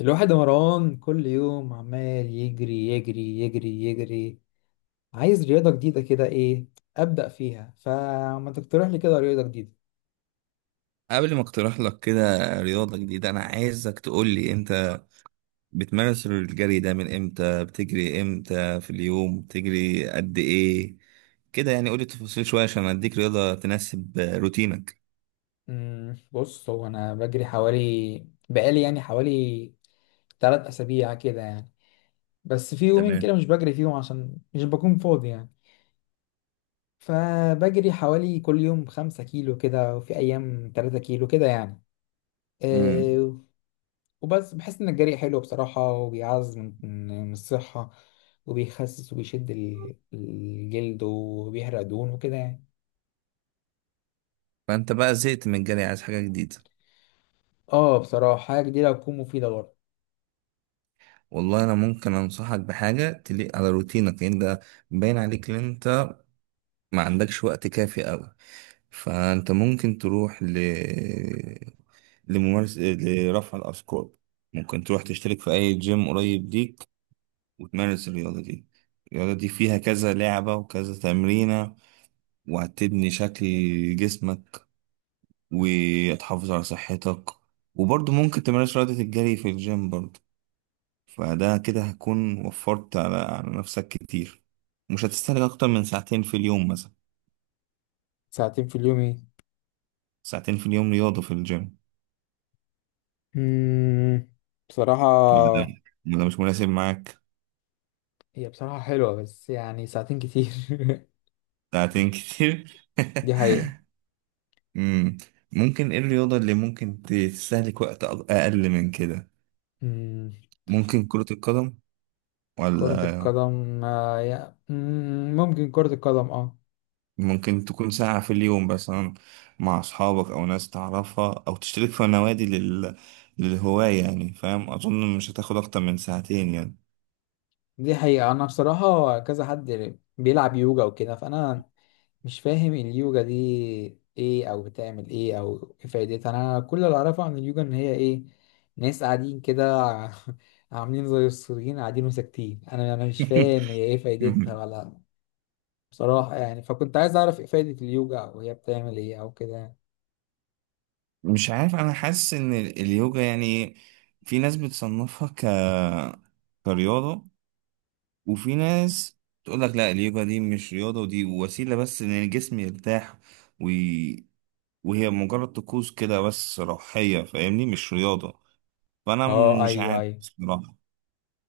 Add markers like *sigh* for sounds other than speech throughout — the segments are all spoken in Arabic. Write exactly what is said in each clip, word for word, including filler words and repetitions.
الواحد يا مروان كل يوم عمال يجري يجري يجري يجري، عايز رياضة جديدة كده. ايه أبدأ فيها؟ فما تقترح لي كده رياضة جديدة؟ قبل ما اقترح لك كده رياضة جديدة، أنا عايزك تقول لي: أنت بتمارس الجري ده من إمتى؟ بتجري إمتى في اليوم؟ بتجري قد إيه كده يعني؟ قول لي تفاصيل شوية عشان أديك رياضة تناسب روتينك. مم، بص، هو أنا بجري حوالي بقالي يعني حوالي تلات أسابيع كده يعني. بس في يومين كده تمام. مش بجري فيهم عشان مش بكون فاضي يعني. فبجري حوالي كل يوم خمسة كيلو كده، وفي أيام تلاتة كيلو كده يعني. امم. آه، وبس بحس إن الجري حلو بصراحة، وبيعز من من الصحة، وبيخسس وبيشد ال- الجلد، وبيحرق دهون وكده يعني. فأنت بقى زهقت من الجري، عايز حاجة جديدة؟ اه بصراحة، حاجة جديدة هتكون مفيدة برضه. والله أنا ممكن أنصحك بحاجة تليق على روتينك، لأن ده باين عليك إن أنت ما عندكش وقت كافي أوي. فأنت ممكن تروح ل لممارسة لرفع الأثقال. ممكن تروح تشترك في أي جيم قريب ليك وتمارس الرياضة دي. الرياضة دي فيها كذا لعبة وكذا تمرينة، وهتبني شكل جسمك وتحافظ على صحتك. وبرضه ممكن تمارس رياضة الجري في الجيم برضه. فده كده هتكون وفرت على على نفسك كتير. مش هتستهلك أكتر من ساعتين في اليوم مثلا. ساعتين في اليوم ايه؟ ساعتين في اليوم رياضة في الجيم. مم، ولا ده، بصراحة، ولا مش مناسب معاك؟ هي بصراحة حلوة، بس يعني ساعتين كتير. ساعتين *laughs* كتير *laughs* دي حقيقة. امم. ممكن ايه الرياضة اللي ممكن ت- تستهلك وقت أق- اقل من كده؟ مم، ممكن كرة القدم، كرة ولا القدم، آه، يا- مم، ممكن كرة القدم، اه. ممكن تكون ساعة في اليوم مثلا مع اصحابك او ناس تعرفها او تشترك في نوادي لل... للهواية يعني. فاهم؟ اظن مش هتاخد اكتر من ساعتين يعني. دي حقيقة. أنا بصراحة كذا حد بيلعب يوجا وكده، فأنا مش فاهم اليوجا دي ايه، او بتعمل ايه، او ايه فايدتها. انا كل اللي اعرفه عن اليوجا ان هي ايه، ناس قاعدين كده *laughs* عاملين زي السوريين قاعدين وساكتين. انا انا مش فاهم هي ايه فايدتها *laughs* ولا بصراحة يعني، فكنت عايز اعرف ايه فايدة اليوجا او هي بتعمل ايه او كده. مش عارف، انا حاسس ان ال- اليوجا يعني في ناس بتصنفها ك كرياضة، وفي ناس تقول لك: لا، اليوجا دي مش رياضة، ودي وسيلة بس ان الجسم يرتاح، وي... وهي مجرد طقوس كده بس روحية، فاهمني؟ مش رياضة. فانا م- اه، مش ايوه عارف ايوه. بصراحة.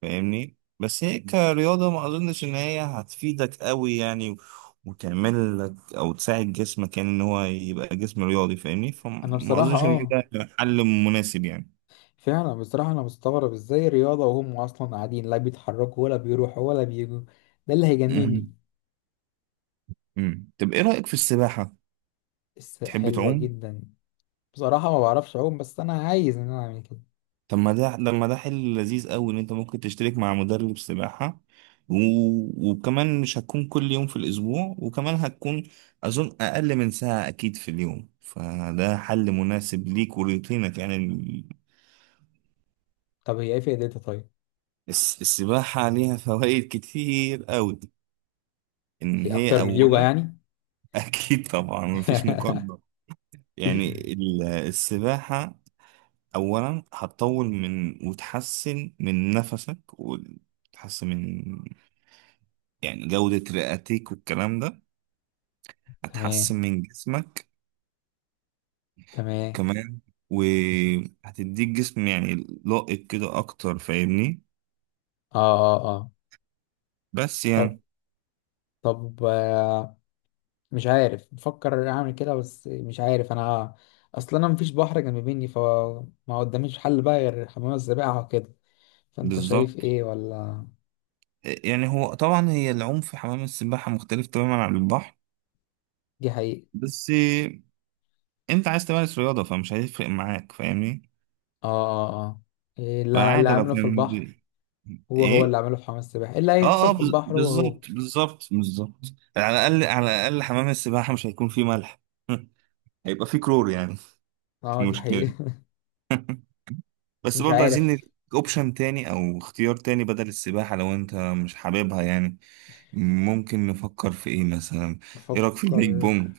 فاهمني؟ بس هي كرياضة ما اظنش ان هي هتفيدك قوي يعني، و- وتعمل لك او تساعد جسمك يعني، ان هو يبقى جسم رياضي، فاهمني؟ انا فما بصراحة اظنش ان اه، ده حل مناسب يعني. فعلا بصراحة انا مستغرب ازاي رياضة وهم اصلا قاعدين لا بيتحركوا ولا بيروحوا ولا بيجوا. ده اللي مهم. هيجنني. مم. طب ايه رأيك في السباحة؟ بس تحب حلوة تعوم؟ جدا. بصراحة ما بعرفش أعوم، بس أنا عايز إن أنا أعمل كده. طب ما ده، لما ده حل لذيذ قوي، ان انت ممكن تشترك مع مدرب سباحة، و... وكمان مش هتكون كل يوم في الاسبوع، وكمان هتكون اظن اقل من ساعة اكيد في اليوم. فده حل مناسب ليك ولروتينك يعني ال- طب هي إيه فائدتها طيب؟ الس... السباحة ليها فوائد كتير قوي. ان هي هي أكتر من اليوجا اولا يعني؟ *laughs* اكيد طبعا مفيش مقارنة. يعني *laughs* ال- السباحة اولا هتطول من، وتحسن من نفسك، وتحسن من يعني جودة رئتك والكلام ده، هتحسن تمام من جسمك تمام. كمان، وهتديك جسم يعني لائق كده أكتر، فاهمني؟ آه آه آه. بس طب. يعني. طب آه، مش عارف، بفكر أعمل كده بس مش عارف أنا. أصلا أنا مفيش بحر جنب مني، فما قداميش حل بقى غير حمام السباحة وكده. فأنت شايف بالظبط. إيه ولا؟ يعني هو طبعا هي العوم في حمام السباحة مختلف تماما عن البحر. دي حقيقة؟ بس أنت عايز تمارس رياضة فمش هيفرق معاك، فاهمني؟ آه آه آه. إيه اللي اللي فعادي لو عمله في كان البحر، بي- هو هو اللي إيه؟ عمله في حمام السباحة، إيه اللي اه، هيحصل اه، في بز- البحر؟ هو هو. بالظبط بالظبط، بالظبط. على الأقل على الأقل حمام السباحة مش هيكون فيه ملح *laughs* هيبقى فيه كلور يعني. آه دي مش مشكلة. حقيقة. *laughs* بس مش برضه عايزين عارف. نديك اوبشن تاني او اختيار تاني بدل السباحة لو انت مش حاببها يعني. ممكن نفكر في ايه مثلا؟ ايه رأيك في البيج بفكر. بونج؟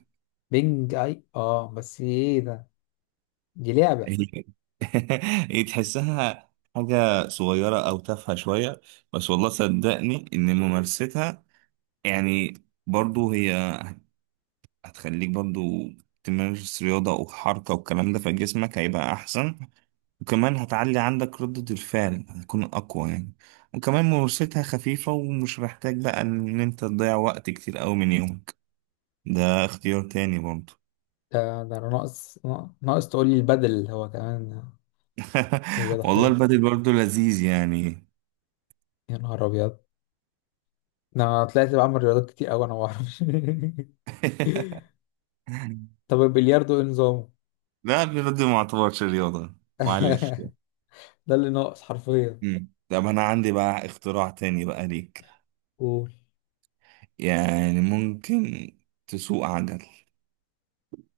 بينج اي، اه بس ايه ده؟ دي لعبة؟ *laughs* هي تحسها حاجة صغيرة او تافهة شوية، بس والله صدقني ان ممارستها يعني برضه هي هتخليك برضه تمارس رياضة وحركة والكلام ده، فجسمك هيبقى احسن. وكمان هتعلي عندك ردة الفعل، هتكون أقوى يعني. وكمان ممارستها خفيفة، ومش محتاج بقى إن أنت تضيع وقت كتير أوي من يومك. ده اختيار تاني برضه. ده ده انا ناقص، ناقص تقول لي البدل هو كمان. رياضة *laughs* والله حلوة. البادل برضه لذيذ يعني. يا نهار ابيض، ده انا طلعت بعمل رياضات كتير اوي انا ما اعرفش. *laughs* طب البلياردو ايه نظامه؟ لا، البادل ما اعتبرش رياضة. معلش. *laughs* ده اللي ناقص حرفيا. مم. طب أنا عندي بقى اختراع تاني بقى ليك. قول. يعني ممكن تسوق عجل،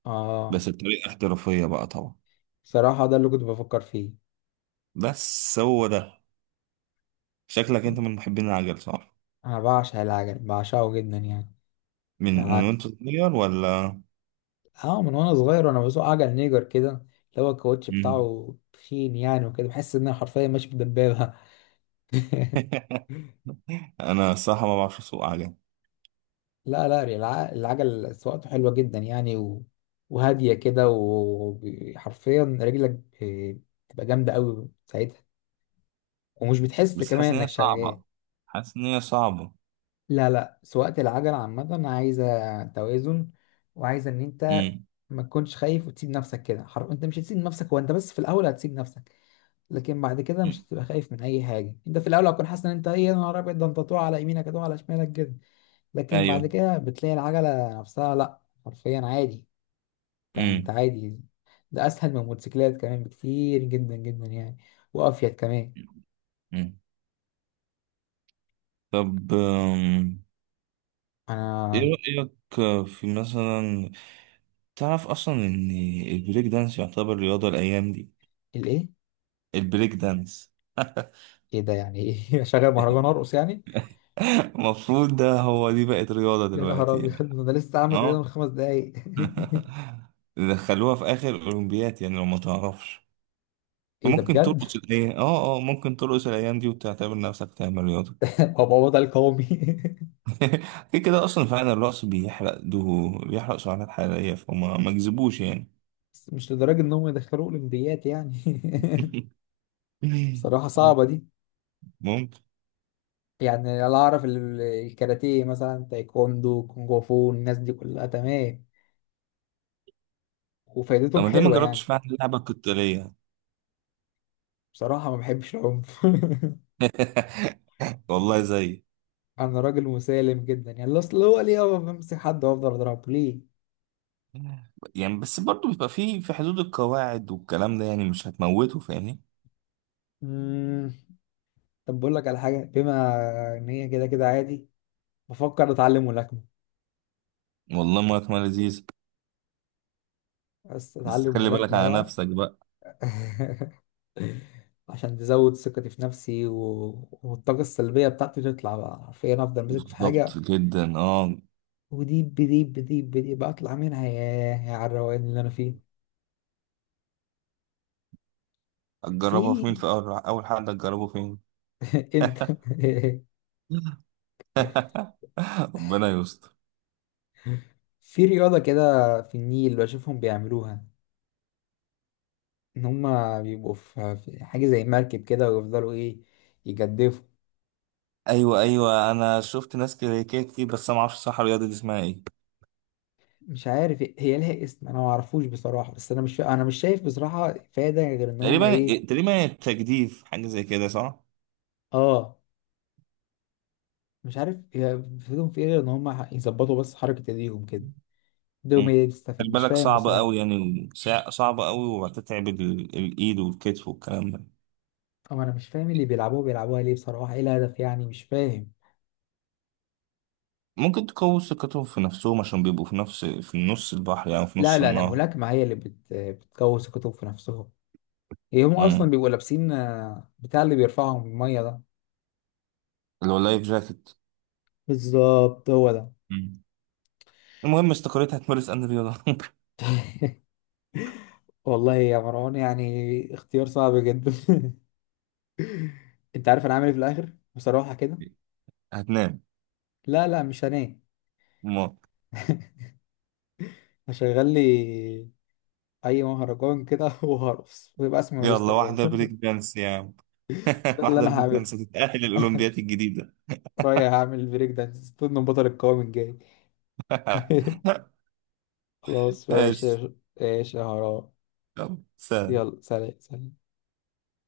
اه، بس بطريقة احترافية بقى طبعا. صراحة ده اللي كنت بفكر فيه. بس هو ده، شكلك أنت من محبين العجل صح؟ انا بعشق العجل، بعشقه جدا يعني. من من وانت صغير ولا؟ اه، من وانا صغير وانا بسوق عجل نيجر كده، اللي هو الكاوتش مم. بتاعه تخين يعني وكده، بحس ان انا حرفيا ماشي بدبابه. *laughs* *laughs* انا الصراحه ما بعرفش اسوق عجل. لا لا، الع- العجل سواقته حلوه جدا يعني. و... وهاديه كده، وحرفيا رجلك ب- بتبقى جامده قوي ساعتها، ومش بتحس بس كمان حاسس ان هي انك شغال. صعبه، حاسس ان هي صعبه. لا لا، سواقة العجل عامة عايزة توازن، وعايزة ان انت امم. ما تكونش خايف وتسيب نفسك كده حر... انت مش هتسيب نفسك، هو انت بس في الاول هتسيب نفسك، لكن بعد كده مش أمم. هتبقى خايف من اي حاجه. انت في الاول هتكون حاسس ان انت ايه، يا نهار ابيض، ده انت طوع على يمينك هتقع على شمالك كده، لكن بعد ايوه. كده بتلاقي العجله نفسها لا حرفيا عادي. انت انت امم. عادي. ده اسهل من الموتوسيكلات كمان بكتير، جدا جدا يعني. وافيد كمان. أمم. طب أم، ايه انا. رايك في مثلا، تعرف اصلا ان البريك دانس يعتبر رياضه الايام دي؟ الايه؟ البريك دانس. *laughs* ايه ده يعني ايه؟ *laughs* اشغل مهرجان ارقص يعني؟ المفروض ده هو، دي بقت رياضه يا نهار دلوقتي ابيض، يعني. ده انا لسه عامل رياضه من اه. خمس دقايق. *laughs* دخلوها في اخر اولمبيات يعني لو ما تعرفش. *laughs* ايه ده ممكن بجد؟ ترقص الايام اه، اه، ممكن ترقص الايام دي وتعتبر نفسك تعمل رياضه. *laughs* هبقى وضع القومي. *laughs* كده كده اصلا فعلا الرقص بيحرق، دهو بيحرق سعرات حراريه، فما ما كذبوش يعني. *laughs* بس مش لدرجه انهم يدخلوه اولمبيات يعني. *laughs* *laughs* بصراحه صعبه دي. ممكن. يعني، لا اعرف ال- الكاراتيه مثلا، تايكوندو، كونغ فو، الناس دي كلها تمام، طب وفايدتهم ما ليه ما حلوة جربتش يعني. فعلا اللعبه القتاليه؟ بصراحة ما بحبش العنف. *laughs* والله زي. *laughs* انا راجل مسالم جدا يعني. اصل هو ليه أقف بمسك حد وافضل اضربه ليه؟ يعني بس برضو بيبقى في في حدود القواعد والكلام ده، يعني مش هتموته، فاهمني؟ مم. طب بقول لك على حاجة. بما ان هي كده كده عادي، بفكر اتعلم ملاكمة. والله ما ما لذيذ. بس بس اتعلم خلي بالك ملاكمة على بقى. نفسك بقى. *laughs* عشان تزود ثقتي في نفسي، و... والطاقة السلبية بتاعتي تطلع بقى، حرفيا افضل ماسك في بالظبط حاجة جدا، اه. وديب بديب بديب بديب بطلع منها، ياه يا على الروقان اللي انا فيه. في. هتجربها في مين؟ في اول اول حد هتجربه فين؟ *laughs* انت. *laughs* *laughs* *laughs* ربنا يستر. في رياضة كده في النيل بشوفهم بيعملوها، ان هما بيبقوا في في حاجة زي مركب كده، ويفضلوا ايه، يجدفوا. ايوه، ايوه، انا شفت ناس كده كده كتير، بس انا ما اعرفش صح الرياضه دي اسمها ايه. مش عارف إيه، هي لها اسم انا ما اعرفوش بصراحة، بس انا مش فا... انا مش شايف بصراحة فايدة غير ان هما تقريبا ايه. تقريبا التجديف حاجه زي كده صح؟ اه، مش عارف هي فيهم في ايه غير ان هما يظبطوا بس حركة ايديهم كده. ايديهم مم. هي اللي بتستفيد. خلي مش بالك فاهم صعبه قوي بصراحة. يعني، سع- صعبه قوي، وهتتعب ال- الايد والكتف والكلام ده. طب انا مش فاهم اللي بيلعبوها بيلعبوها ليه بصراحه. ايه الهدف يعني مش فاهم. ممكن تقوي ثقتهم في نفسهم عشان بيبقوا في نفس في نص البحر، يعني في لا نص لا، ده النهر. الملاكمه هي اللي بت... بتكوس الكتب في نفسهم. هي هم امم. اصلا بيبقوا لابسين، آه، بتاع اللي بيرفعهم الميه ده. اللي هو اللايف جاكيت. بالظبط، هو ده. مم. المهم استقريت هتمارس ان رياضه *laughs* والله يا مروان يعني اختيار صعب جدا. *laughs* انت عارف انا عامل ايه في الاخر بصراحه كده؟ هتنام؟ لا لا مش هنام. مم. *laughs* هشغل لي اي مهرجان كده *laughs* وهرقص ويبقى اسمي مارس يلا واحده بريك رياضه. دانس يعني. *laughs* *laughs* ده اللي واحدة انا بريك هعمله. دانس هتتأهل الأولمبيات الجديدة. رايح هعمل بريك دانس طول من بطل القوام الجاي. *laughs* *laughs* خلاص، ماشي يا ماشي. ش- ماشي يا هراء. يلا سلام. يلا سلام سلام.